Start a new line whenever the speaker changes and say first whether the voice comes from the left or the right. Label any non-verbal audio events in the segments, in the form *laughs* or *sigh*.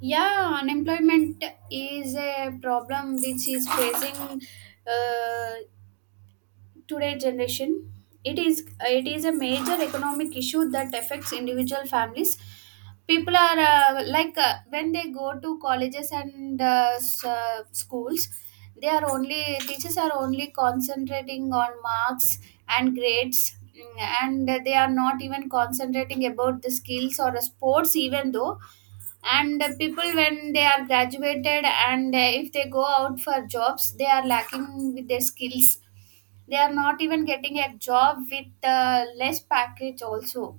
right: Yeah, unemployment is a problem which is facing uh, today generation. It is a major economic issue that affects individual families. People are like, when they go to colleges and schools, they are only teachers are only concentrating on marks and grades, and they are not even concentrating about the skills or sports even though. And the people when they are graduated and if they go out for jobs they are lacking with their skills. They are not even getting a job with less package also.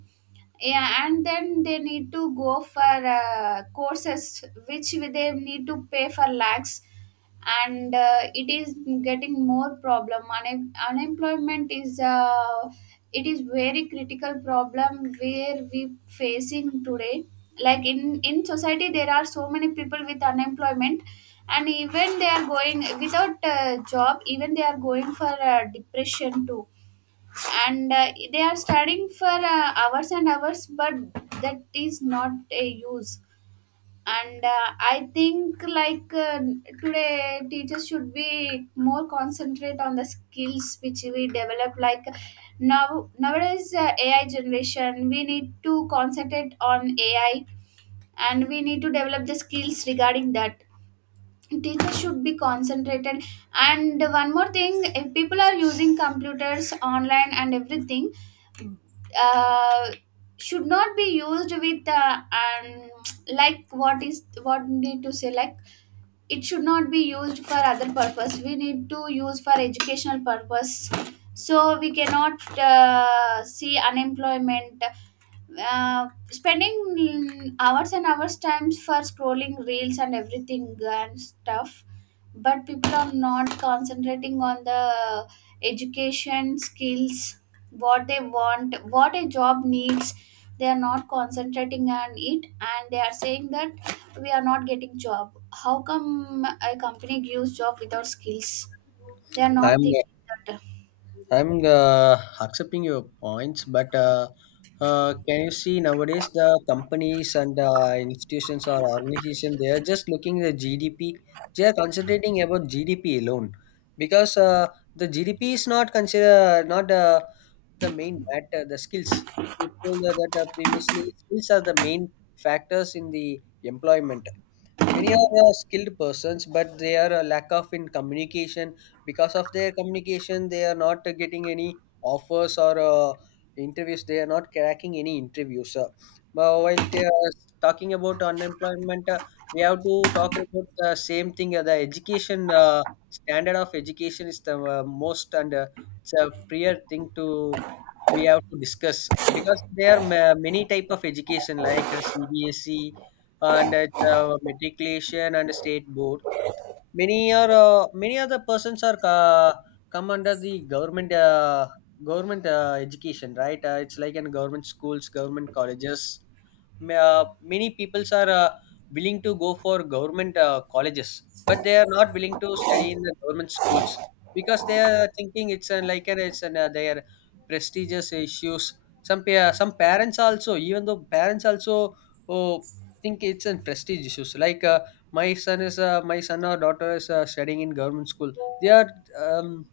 right: Yeah, and then they need to go for courses which they need to pay for lakhs. And it is getting more problem. Unemployment is, it is very critical problem where we facing today. Like in society there are so many people with unemployment. And even they are going without job, even they are going for depression too. And they are studying for hours and hours but that is not a use. And I think like, today teachers should be more concentrate on the skills which we develop, like now nowadays AI generation we need to concentrate on AI. And we need to develop the skills regarding that, teachers should be concentrated. And one more thing, if people are using computers online and everything, uh, should not be used with and *tsk* like what need to say, like it should not be used for other purpose, we need to use for educational purpose. So we cannot see unemployment spending hours and hours times for scrolling reels and everything and stuff. But people are not concentrating on the education skills, what they want, what a job needs, they are not concentrating on it. And they are saying that we are not getting job. How come a company gives job without skills? They are not
left: I'm
right: thinking that.
left: I'm accepting your points, but can you see nowadays the companies and institutions or organizations they are just looking at GDP. They are concentrating about GDP alone because the GDP is not consider not the main matter. The skills you told that previously skills are the main factors in the employment many are skilled persons but they are a lack of in communication because of their communication they are not getting any offers or interviews they are not cracking any interviews but while they are talking about unemployment we have to talk about the same thing the education standard of education is the most and it's a prior thing to we have to discuss because there are many type of education like CBSE and at matriculation and state board many are many other persons are come under the government education, right? It's like in government schools government colleges many peoples are willing to go for government colleges but they are not willing to study in the government schools because they are thinking it's an, like an, their prestigious issues some some parents also even though parents also oh, think it's an prestige issues like my son is my son or daughter is studying in government school they are um,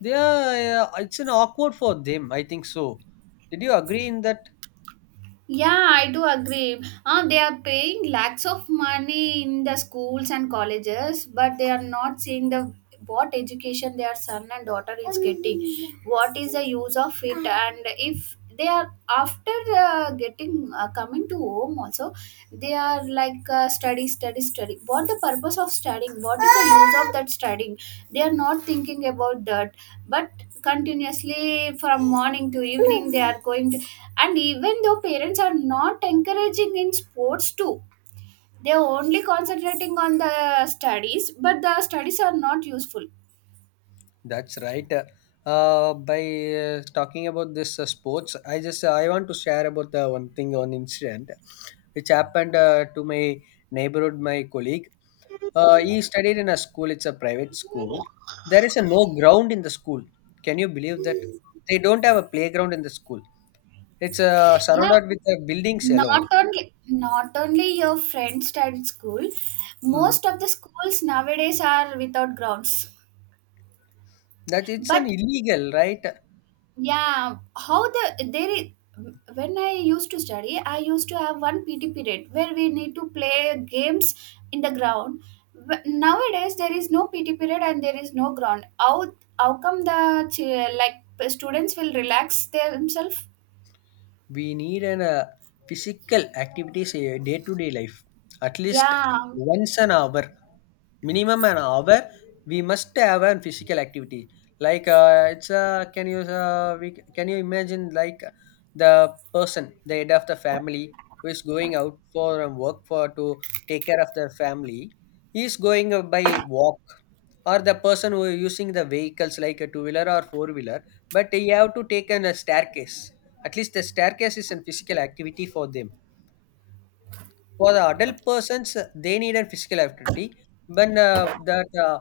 left: they are it's an awkward for them I think so. Did you agree in that?
right: Yeah, I do agree. They are paying lakhs of money in the schools and colleges, but they are not seeing the what education their son and daughter is getting. What is the use of it? And if they are after getting coming to home also, they are like, study, study, study. What the purpose of studying? What is the use of that studying? They are not thinking about that. But continuously from morning to evening, they are going, and even though parents are not encouraging in sports too, they're only concentrating on the studies but the studies are not useful.
left: That's right. By talking about this sports, I just I want to share about one thing, one incident, which happened to my neighborhood, my colleague. He studied in a school. It's a private school. There is a no ground in the school. Can you believe that? They don't have a playground in the school. It's
right: Yeah,
left: surrounded with buildings alone.
right: not only your friends at school,
left: Hmm.
right: most of the schools nowadays are without grounds.
left: That it's an
right: But
left: illegal, right?
right: yeah, how the there is when I used to study I used to have one PT period where we need to play games in the ground. Nowadays there is no PT period and there is no ground, how come the like students will relax themselves?
left: We need an physical activities in day to day life at least
right: Yeah.
left: once an hour, minimum an hour, we must have a physical activity. Like uh, it's uh, can you can you imagine like the person, the head of the family, who is going out for work for to take care of their family, he is going by walk or the person who is using the vehicles like a two wheeler or four wheeler but you have to take an, a staircase. At least the staircase is a physical activity for them. For the adult persons, they need a physical activity. When that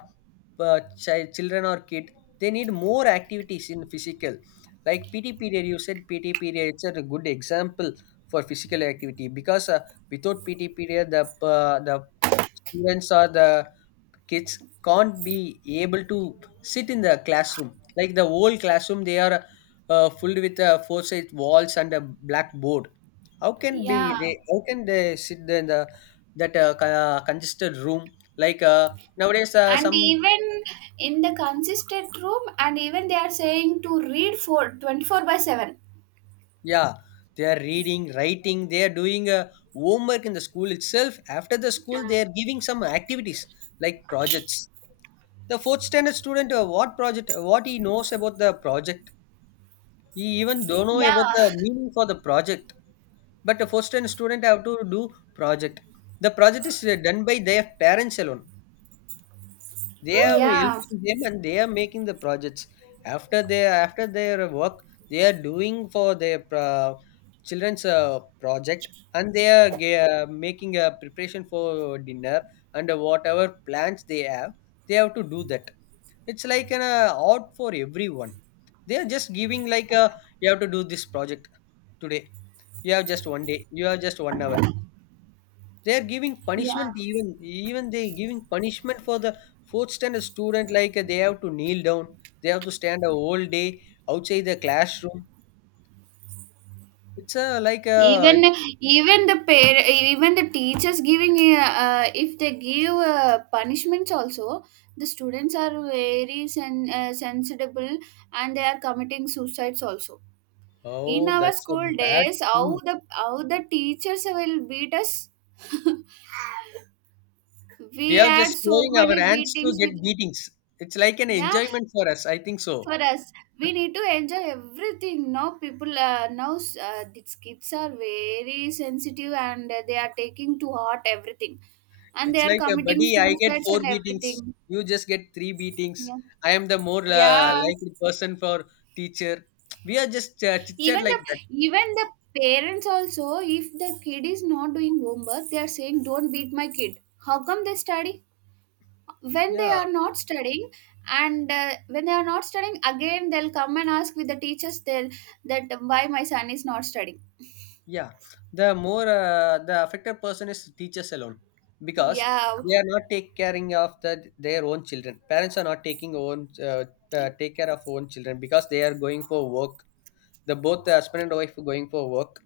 left: child, children or kid, they need more activities in physical. Like PT period, you said PT period. It's a good example for physical activity because without PT period, the students or the kids can't be able to sit in the classroom. Like the whole classroom, they are filled with four side walls and a blackboard. How can be
right: Yeah.
left: they? How can they sit there in the congested room? Like nowadays,
right: And
left: some
right: even in the consistent room and even they are saying to read for 24 by 7.
left: yeah, they are reading, writing. They are doing homework in the school itself. After the school,
right: Uh,
left: they are giving some activities like projects. The fourth standard student, what project? What he knows about the project? He even don't know about
right: yeah,
left: the meaning for the project. But a fourth standard student have to do project. The project is done by their parents alone, they are
right: yeah,
left: helping them and they are making the projects after their work. They are doing for their children's project and they are making a preparation for dinner and whatever plans they have, they have to do that. It's like an art for everyone. They are just giving like a, you have to do this project today, you have just one day, you have just one hour. They are giving
right: yeah.
left: punishment, even even they giving punishment for the fourth standard student, like they have to kneel down. They have to stand a whole day outside the classroom. It's a like a,
right: Even even the even the teachers giving if they give punishments also, the students are very sensible and they are committing suicides also. In
left: oh
right: our
left: that's a
right: school
left: bad
right: days, how
left: thing.
right: the how the teachers will beat us.
left: We
right: We
left: are
right: had
left: just
right: so
left: showing our
right: many
left: hands to
right: beatings with.
left: get beatings. It's like an
right: Yeah,
left: enjoyment for us, I think so.
right: for us we need to enjoy everything. Now people, now these kids are very sensitive and they are taking to heart everything, and
left: It's
right: they are
left: like a
right: committing
left: buddy. I get
right: suicides
left: four
right: and
left: beatings.
right: everything.
left: You just get three beatings.
right: Yeah.
left: I am the more
right: Yeah.
left: likely person for teacher. We are just chit chat
right: even
left: like
right: the
left: that.
right: even the parents also, if the kid is not doing homework they are saying don't beat my kid. How come they study when they
left: Yeah,
right: are not studying? And when they are not studying, again they'll come and ask with the teachers, they'll that why my son is not studying.
left: yeah, the more the affected person is teachers alone because
right: Yeah.
left: they are not take caring of the, their own children. Parents are not taking own take care of own children because they are going for work. The both the husband and wife are going for work,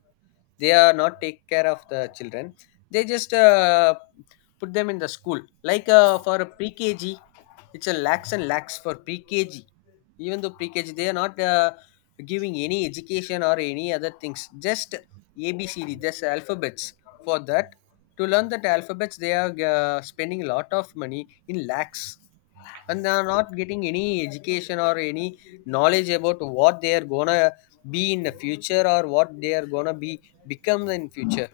left: they are not take care of the children, they just put them in the school like for a pre KG, it's a lakhs and lakhs for pre KG. Even though pre KG, they are not giving any education or any other things, just ABCD, just alphabets. For that to learn that alphabets they are spending a lot of money in lakhs and they are not getting any education or any knowledge about what they are gonna be in the future or what they are gonna be become in future.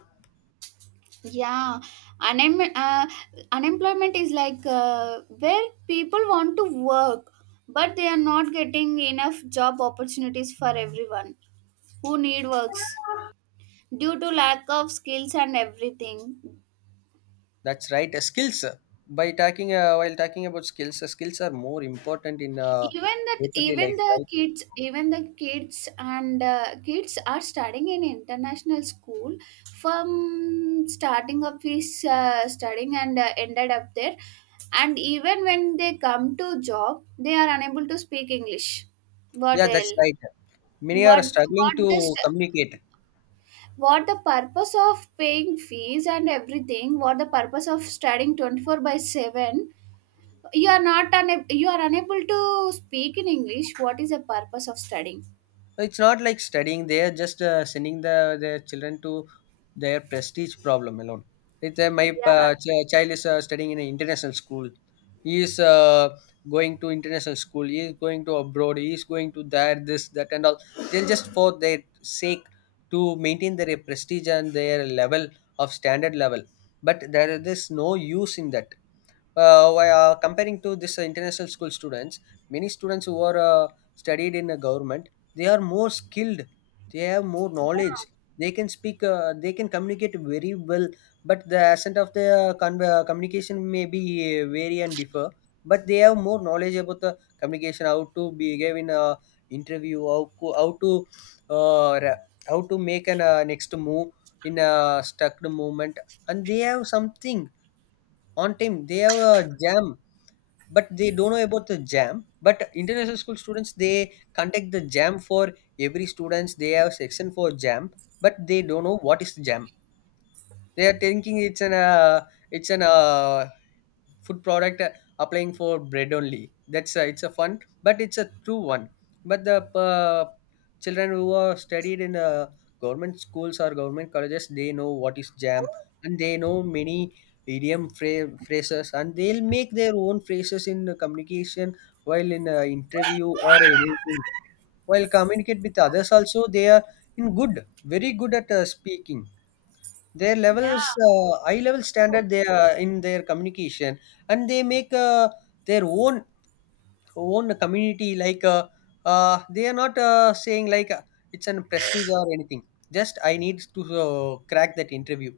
right: Yeah. Unem- uh, Unemployment is like, where people want to work but they are not getting enough job opportunities for everyone who need works due to lack of skills and everything.
left: That's right. Skills, by talking while talking about skills, skills are more important in
right: even that
left: day-to-day
right: even
left: life,
right: the
left: right?
right: kids even the kids and kids are studying in international school from starting of his studying and ended up there. And even when they come to job they are unable to speak English. What
left: Yeah,
right: the
left: that's
right: hell?
left: right. Many are
right: what
left: struggling to
right: what the st-
left: communicate.
right: what the purpose of paying fees and everything? What the purpose of studying 24 by 7? You are not una- You are unable to speak in English. What is the purpose of studying?
left: It's not like studying, they are just sending the their children to their prestige problem alone. It's, my
right: Yeah.
left: child is studying in an international school, he is going to international school, he is going to abroad, he is going to there, this that and all. They're just for their sake, to maintain their prestige and their level of standard level, but there is no use in that. Comparing to this international school students, many students who are studied in a government, they are more skilled, they have more
right: Yeah.
left: knowledge, they can speak they can communicate very well, but the accent of the communication may be vary and differ, but they have more knowledge about the communication, how to behave in a interview, how to uh, ra- how to make an next move in a stuck moment, and they have something, on time they have a JAM, but they don't know about the JAM. But international school students, they contact the JAM for every students. They have section for JAM, but they don't know what is JAM. They are thinking it's an it's an uh, food product applying for bread only. That's a, it's a fun but it's a true one. But the uh, children who are studied in government schools or government colleges, they know what is JAM, and they know many idiom phrases and they'll make their own phrases in communication while in a interview or anything, while communicate with others also they are in good, very good at speaking. Their levels,
right: Yeah,
left: high level
right: it's true.
left: standard they are in their communication, and they make their own community. Like they are not saying like it's an prestige or anything. Just I need to crack that interview.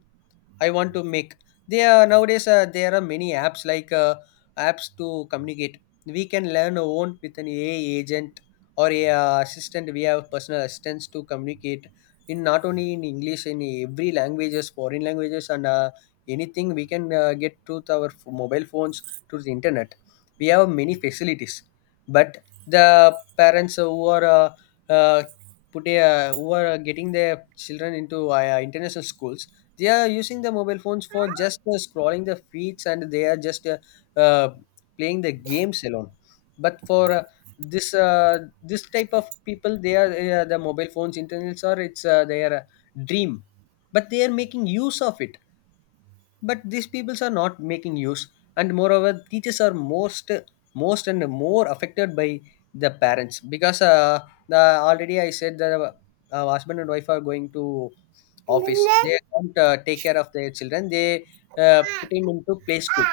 left: I want to make. There nowadays there are many apps like apps to communicate. We can learn our own with an AI agent or a assistant. We have personal assistants to communicate in not only in English, in every languages, foreign languages, and anything we can get through to our mobile phones through the internet. We have many facilities, but the parents who are who are getting their children into international schools, they are using the mobile phones for just scrolling the feeds, and they are just uh, playing the games alone. But for this type of people, they are the mobile phones, internets, or it's their dream, but they are making use of it, but these peoples are not making use. And moreover, teachers are most, most and more affected by the parents because the already I said that husband and wife are going to office, they don't take care of their children, they put him into play school.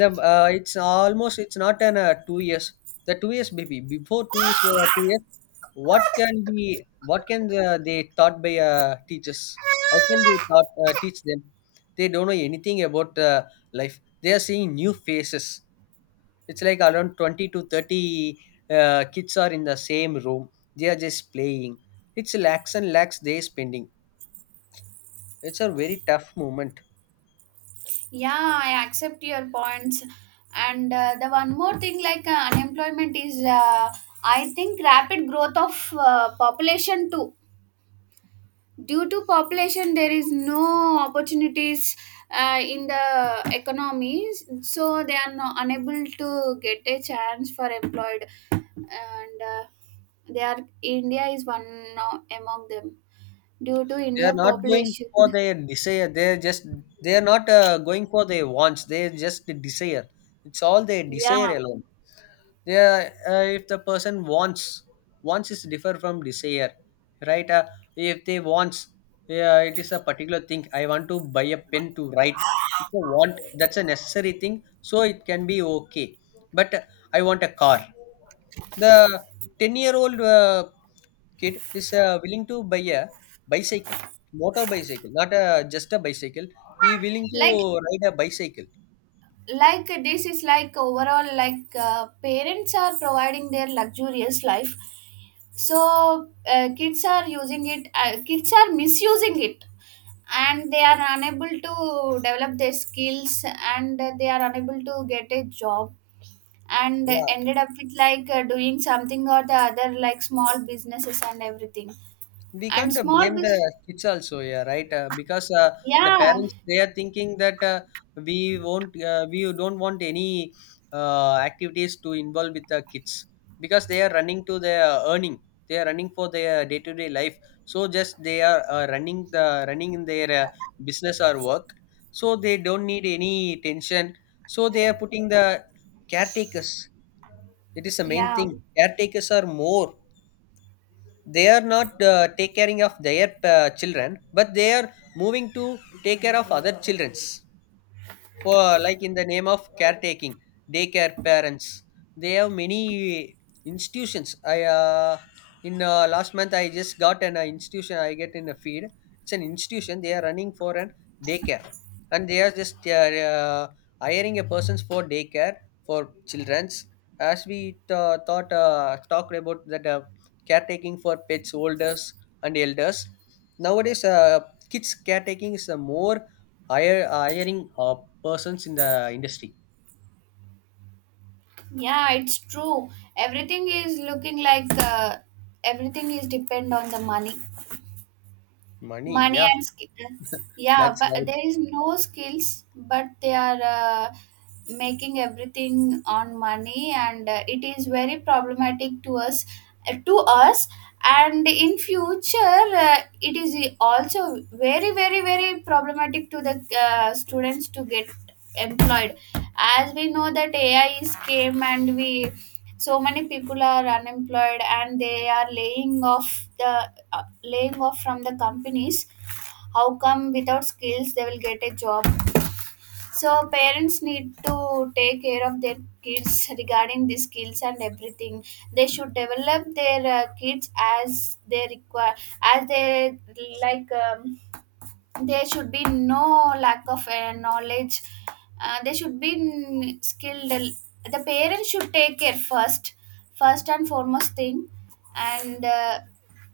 left: The It's almost, it's not an 2 years, the 2 years baby, before 2 years we, 2 years, what can be, what can they taught by teachers, how can they taught, teach them? They don't know anything about life, they are seeing new faces. It's like around 20 to 30 kids are in the same room, they are just playing. It's lakhs and lakhs they spending. It's a very tough moment.
right: Yeah, I accept your points. And the one more thing like, unemployment is, I think rapid growth of population too. Due to population there is no opportunities in the economies, so they are no, unable to get a chance for employed. And they are India is one among them due to
left: They are
right: India
left: not going for
right: population *laughs*
left: their desire, they're just, they are not going for their wants, they are just desire. It's all their desire
right: yeah,
left: alone. Yeah. If the person wants, wants is differ from desire, right? If they wants, yeah, it is a particular thing. I want to buy a pen to write, it's a want, that's a necessary thing, so it can be okay. But I want a car, the 10-year-old kid is willing to buy a bicycle, motor bicycle, not a, just a bicycle, he willing to
right: like
left: ride a bicycle.
right: this is like overall, like, parents are providing their luxurious life. So kids are using it, kids are misusing it, and they are unable to develop their skills, and they are unable to get a job, and
left: Yeah,
right: ended up with like, doing something or the other like small businesses and everything.
left: we
right: And
left: can't
right: small
left: blame the
right: business.
left: kids also, yeah, right. Because the
right: Yeah.
left: parents, they are thinking that we won't we don't want any activities to involve with the kids, because they are running to their earning, they are running for their day to day life. So just they are running the running in their business or work, so they don't need any tension. So they are putting the caretakers, it is the main
right: Yeah.
left: thing. Caretakers are more, they are not take caring of their children, but they are moving to take care of other children's, for like in the name of caretaking, daycare parents. They have many institutions. I in last month, I just got an institution, I get in a feed. It's an institution, they are running for an daycare, and they are just, they are, hiring a persons for daycare for children's. As we thought talked about that caretaking for pets, olders and elders, nowadays kids caretaking is more, hire hiring persons in the industry.
right: Yeah, it's true. Everything is looking like, everything is depend on the money,
left: Money,
right: money
left: yeah,
right: and skill. Yeah,
left: that's
right: but
left: right.
right: there is no skills, but they are making everything on money, and it is very problematic to us, to us. And in future, it is also very, very, very problematic to the students to get employed as we know that AI is came and we so many people are unemployed and they are laying off the from the companies. How come without skills they will get a job? So parents need to take care of their kids regarding the skills and everything. They should develop their kids as they require, as they like, there should be no lack of knowledge. They should be skilled, the parents should take care first, first and foremost thing. And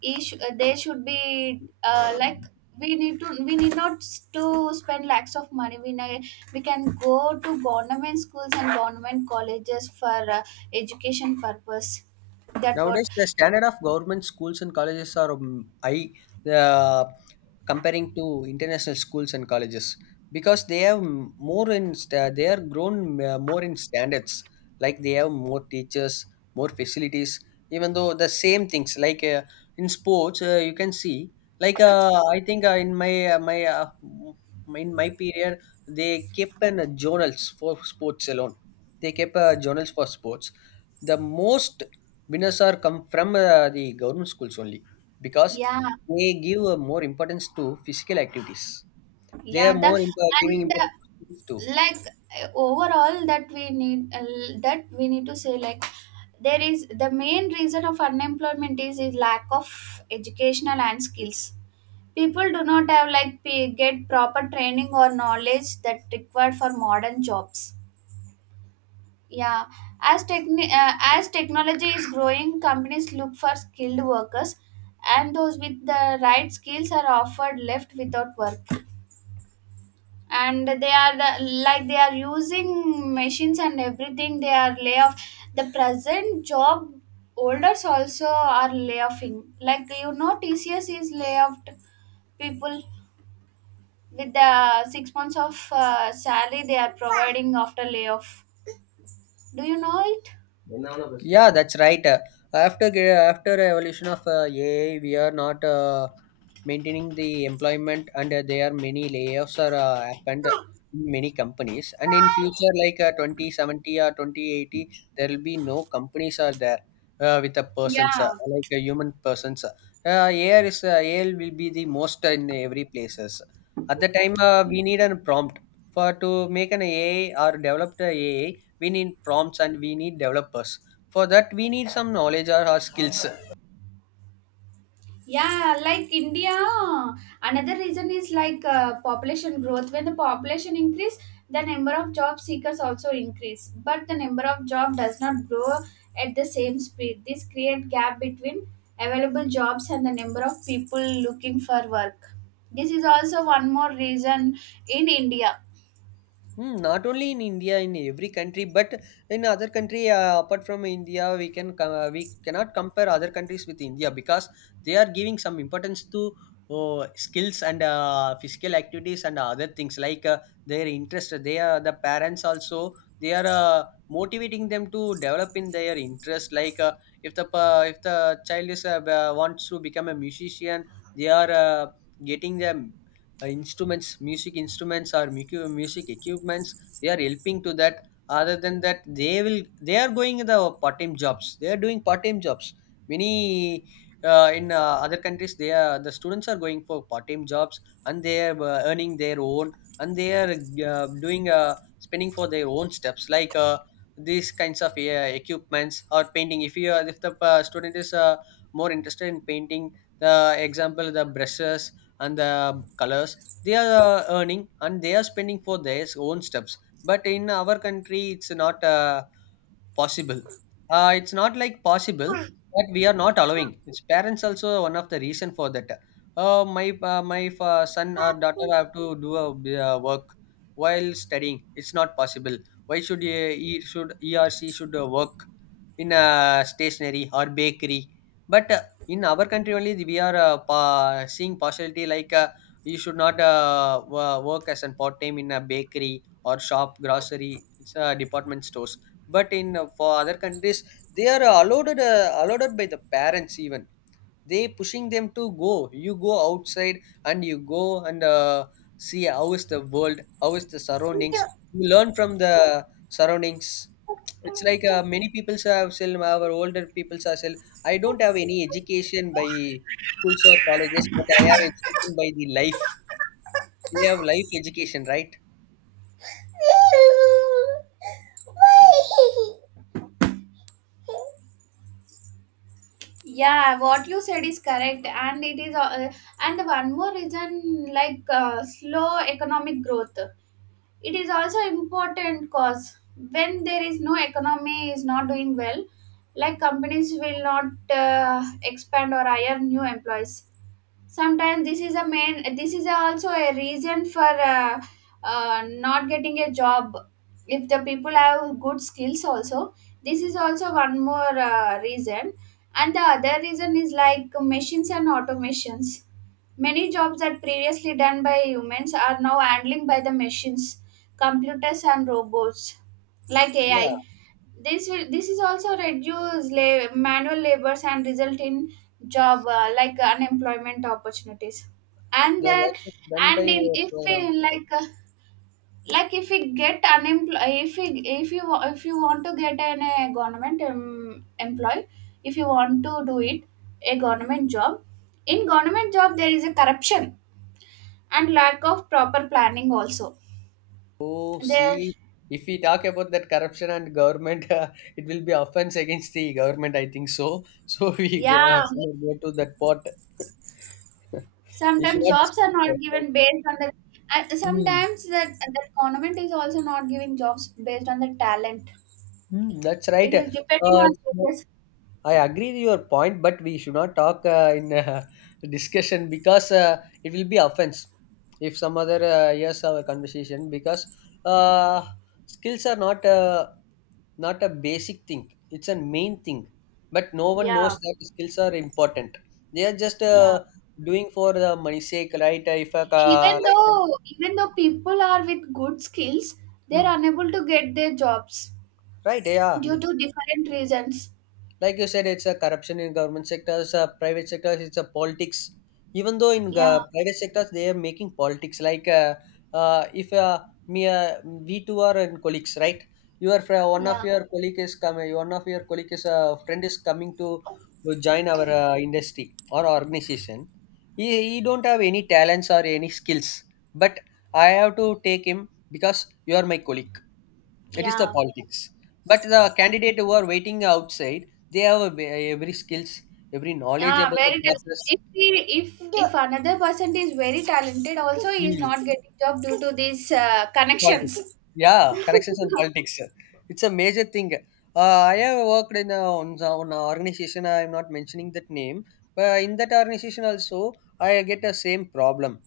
right: each, they should be like, we need not to spend lakhs of money, we need, we can go to government schools and government colleges for education purpose, that what.
left: Nowadays, the standard of government schools and colleges are high, uh, comparing to international schools and colleges, because they have m- more in sta- they are grown more in standards. Like they have more teachers, more facilities. Even though the same things like in sports, you can see, like I think in my my m- in my period, they kept an journals for sports alone. They kept journals for sports, the most winners are come from the government schools only, because
right: Yeah.
left: they give more importance to physical activities. They are
right: Yeah. The,
left: more imp- giving
right: and
left: importance to schools too.
right: like, overall, that we need to say, like there is the main reason of unemployment is lack of educational and skills. People do not have like, get proper training or knowledge that required for modern jobs. Yeah. As technology is growing, companies look for skilled workers, and those with the right skills are offered left without work. And like they are using machines and everything, they are lay off. The present job holders also are layoffing, like you know TCS is layoffed people with the 6 months of salary they are providing after layoff. Do you know it?
left: Yeah, that's right. After ge- after evolution of AI, we are not maintaining the employment, and there are many layoffs are happened in many companies. And in future, like 2070 or 2080, there will be no companies are there with a persons
right: Yeah.
left: like a human persons. AI will be the most in every places. At the time, we need a prompt for to make an AI or develop the AI, we need prompts and we need developers. For that we need some knowledge or our skills.
right: Yeah, like India, another reason is like, population growth. When the population increase, the number of job seekers also increase, but the number of job does not grow at the same speed. This create gap between available jobs and the number of people looking for work. This is also one more reason in India.
left: Hmm. Not only in India, in every country, but in other country apart from India, we can co- we cannot compare other countries with India because they are giving some importance to skills and physical activities and other things like their interest. They are the parents also. They are motivating them to develop in their interest. Like if the pa- if the child is wants to become a musician, they are getting them instruments music instruments or mucu- music equipments, they are helping to that. Other than that they will, they are going the part-time jobs, they are doing part-time jobs. Many in other countries, they are the students are going for part-time jobs, and they are earning their own, and they are doing spending for their own steps, like these kinds of equipments or painting. If you are, if the student is more interested in painting, the example the brushes and the colors, they are earning and they are spending for their own stuffs. But in our country it's not possible, it's not like possible. But we are not allowing, its parents also one of the reason for that. My my son or daughter have to do a b- work while studying, it's not possible. Why should he should, he or she should work in a stationery or bakery? But in our country only, we are pa- seeing partiality, like you should not wo- work as a part time in a bakery or shop, grocery, it's, department stores. But in for other countries, they are allowed, by the parents even they pushing them to go, you go outside and you go and see how is the world, how is the surroundings, you learn from the surroundings. It's like many people have, still our older people are still, I don't have any education by schools or colleges, but I have education by the life. They have life education, right?
right: Yeah, what you said is correct, and it is, and one more reason like, slow economic growth. It is also important cause, when there is no economy is not doing well, like companies will not expand or hire new employees. Sometimes this is also a reason for uh, not getting a job if the people have good skills also. This is also one more reason. And the other reason is like machines and automations. Many jobs that previously done by humans are now handling by the machines, computers and robots like
left: Yeah,
right: AI. This is also reduce manual labors and result in job, like unemployment opportunities. And
left: the work
right: then,
left: is done by
right: and in
left: a
right: if
left: program.
right: we like, like if we get unemployed, if we if you wa- if you want to get an a government employee, if you want to do it a government job, in government job there is a corruption and lack of proper planning also
left: Oh,
right: there.
left: see, if we talk about that corruption and government, *laughs* it will be offense against the government, I think so. So *laughs* we go,
right: Yeah,
left: should not go to that part. *laughs* We should
right: sometimes
left: not
right: jobs
left: discuss
right: are
left: it
right: not
left: like that.
right: given based on the, and
left: Hmm.
right: sometimes that the government is also not giving jobs based on the talent,
left: Hmm, that's right.
right: it is depending on
left: So
right: this.
left: I agree with your point, but we should not talk in *laughs* discussion because it will be offense if some other hears our conversation. Because uh, skills are not not a basic thing, it's a main thing. But no one
right: Yeah.
left: knows that skills are important, they are just
right: Yeah.
left: doing for the money sake, right? If a ca-
right: even
left: like,
right: though even though people are with good skills they're
left: mm,
right: unable to get their jobs
left: right, yeah, yeah.
right: due to different reasons.
left: Like you said, it's a corruption in government sectors, private sectors, it's a politics. Even though in
right: Yeah.
left: private sectors they are making politics, like if me, we two are in colleagues, right? Your friend, one of
right: Yeah.
left: your colleague is coming, one of your colleague is friend is coming to join our industry or organization. He don't have any talents or any skills, but I have to take him because you are my colleague, it is the
right: Yeah.
left: politics. But the candidate who are waiting outside, they have a, ve- every skills, every knowledge
right: Ah,
left: about the
right: very ta-
left: process.
right: if he- if The- another person is very talented, also he is
left: Hmm.
right: not getting job due to these connections.
left: Politics. Yeah, connections and politics. It's a major thing. I have worked in a, on the- on a organization. I am not mentioning that name, but in that organization also, I get the same problem.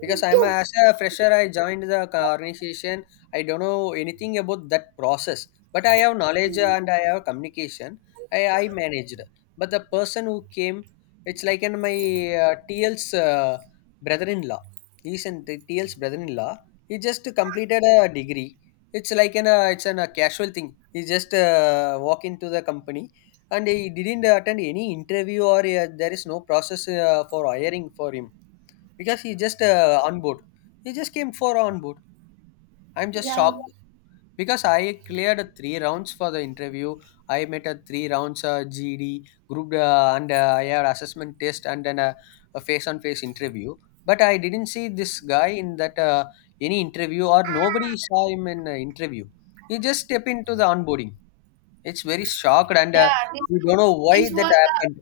left: Because I'm a, as a fresher, I joined the co- organization. I don't know anything about that process, but I have knowledge and I have communication. I managed, but the person who came, it's like in my TL's brother-in-law. He's in the TL's brother-in-law. He just completed a degree. It's like an a, it's an, a casual thing. He just walk into the company, and he didn't attend any interview, or there is no process for hiring for him, because he just on board. He just came for on board. I'm just
right: Yeah,
left: shocked because I cleared three rounds for the interview. I met a three rounds GD group and I had assessment test and then a face-on-face interview. But I didn't see this guy in that any interview, or nobody saw him in interview. He just step into the onboarding. It's very shocked and
right: yeah.
left: we don't know why
right: This
left: that
right: was a
left: happened.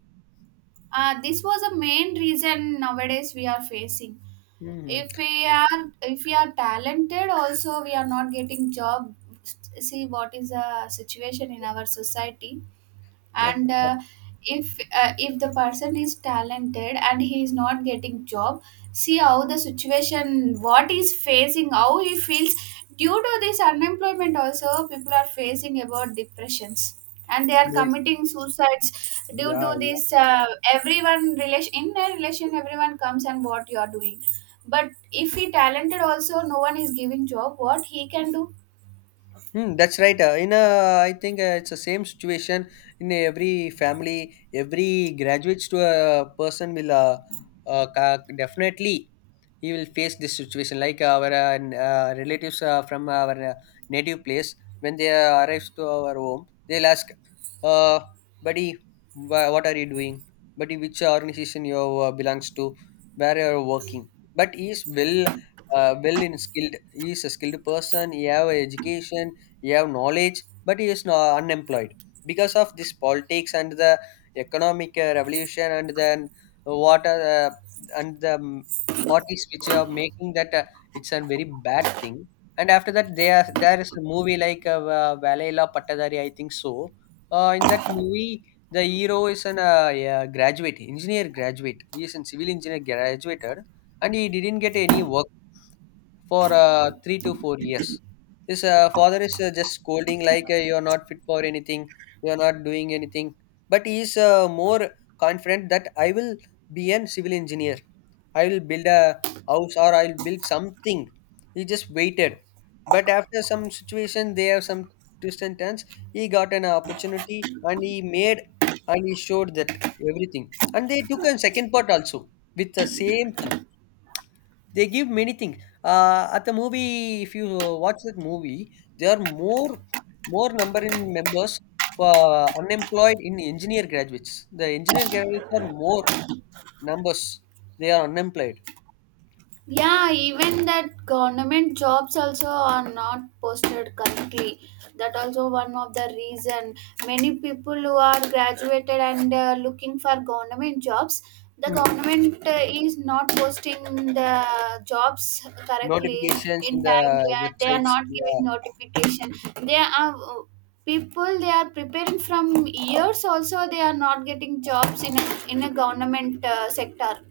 right: this was a main reason nowadays we are facing.
left: Mhm.
right: If we are talented, also we are not getting job. See what is the situation in our society. And if the person is talented and he is not getting job, see how the situation what he's facing, how he feels. Due to this unemployment also people are facing about depressions and they are committing suicides due to
left: Yeah.
right: this. Everyone relation in a relation, everyone comes and what you are doing. But if he talented also no one is giving job, what he can do?
left: Hmm, that's right. In a, I think it's the same situation in every family. Every graduates to a person will ca- definitely he will face this situation. Like our relatives from our native place, when they arrives to our home, they'll ask, uh, "Buddy, wha- what are you doing? Buddy, which organization you belongs to? Where you are working?" But he is well, well in skilled. He is a skilled person. He have education, he have knowledge, but he is not unemployed because of this politics and the economic revolution and then what are the, and the mm, parties which are making that it's a very bad thing. And after that, there is a movie like Va- Valaila Pattadari, I think so. In that movie, the hero is an yeah, graduate engineer, graduate, he is a civil engineer graduated, and he didn't get any work for 3 to 4 years. His father is just scolding, like you are not fit for anything, you are not doing anything. But he is more confident that I will be an civil engineer. I will build a house or I will build something. He just waited. But after some situation, they have some twists and turns. He got an opportunity and he made and he showed that everything. And they took a second part also with the same thing, they give many things. At the movie, if you watch that movie, there are more, more number in members for unemployed in engineer graduates. The engineer graduates are more numbers. They are unemployed.
right: Yeah, even that government jobs also are not posted currently. That also one of the reason, many people who are graduated and looking for government jobs, the
left: Hmm.
right: government is not posting the jobs correctly
left: Notifications in
right: in
left: the
right: timely, and they are
left: websites.
right: not
left: Yeah.
right: giving notification. They are People, they are preparing from years also they are not getting jobs in a government sector.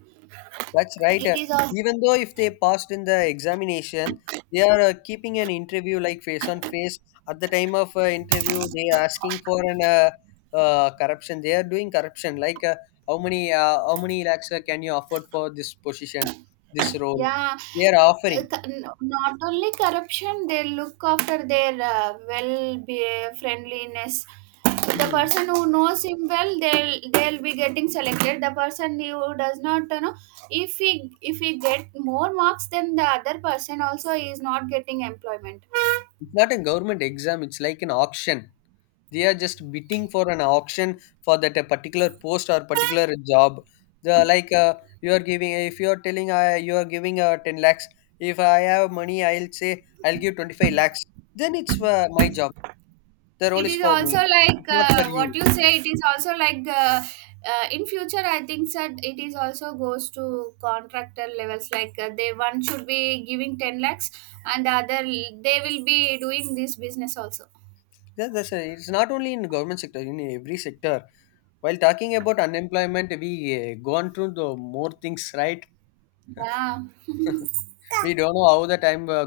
left: That's right.
right: It is all.
left: Even though if they passed in the examination, they are keeping an interview like face on face. At the time of interview, they are asking for an corruption. They are doing corruption. Like how many lakhs can you afford for this position, this role?
right: Yeah,
left: They are offering.
right: not only corruption, they look after their well be friendliness. The
left: Hmm.
right: person who knows him well, they'll be getting selected. The person who does not, if he get more marks, then the other person also is not getting employment.
left: It's not a government exam, it's like an auction. They are just bidding for an auction for that a particular post or particular job. The, like you are giving, if you are telling you are giving 10 lakhs. If I have money, I'll say I'll give 25 lakhs. Then it's my job. The role
right: It
left: is
right: is
left: for
right: also
left: me.
right: like,
left: It's not for you.
right: what you say, it is also like in future I think that it is also goes to contractor levels, like they one should be giving 10 lakhs, and the other they will be doing this business also.
left: That, that's a, it's not only in the government sector, in every sector. While talking about unemployment, we gone through the more things, right?
right: Yeah.
left: *laughs* We don't know how the time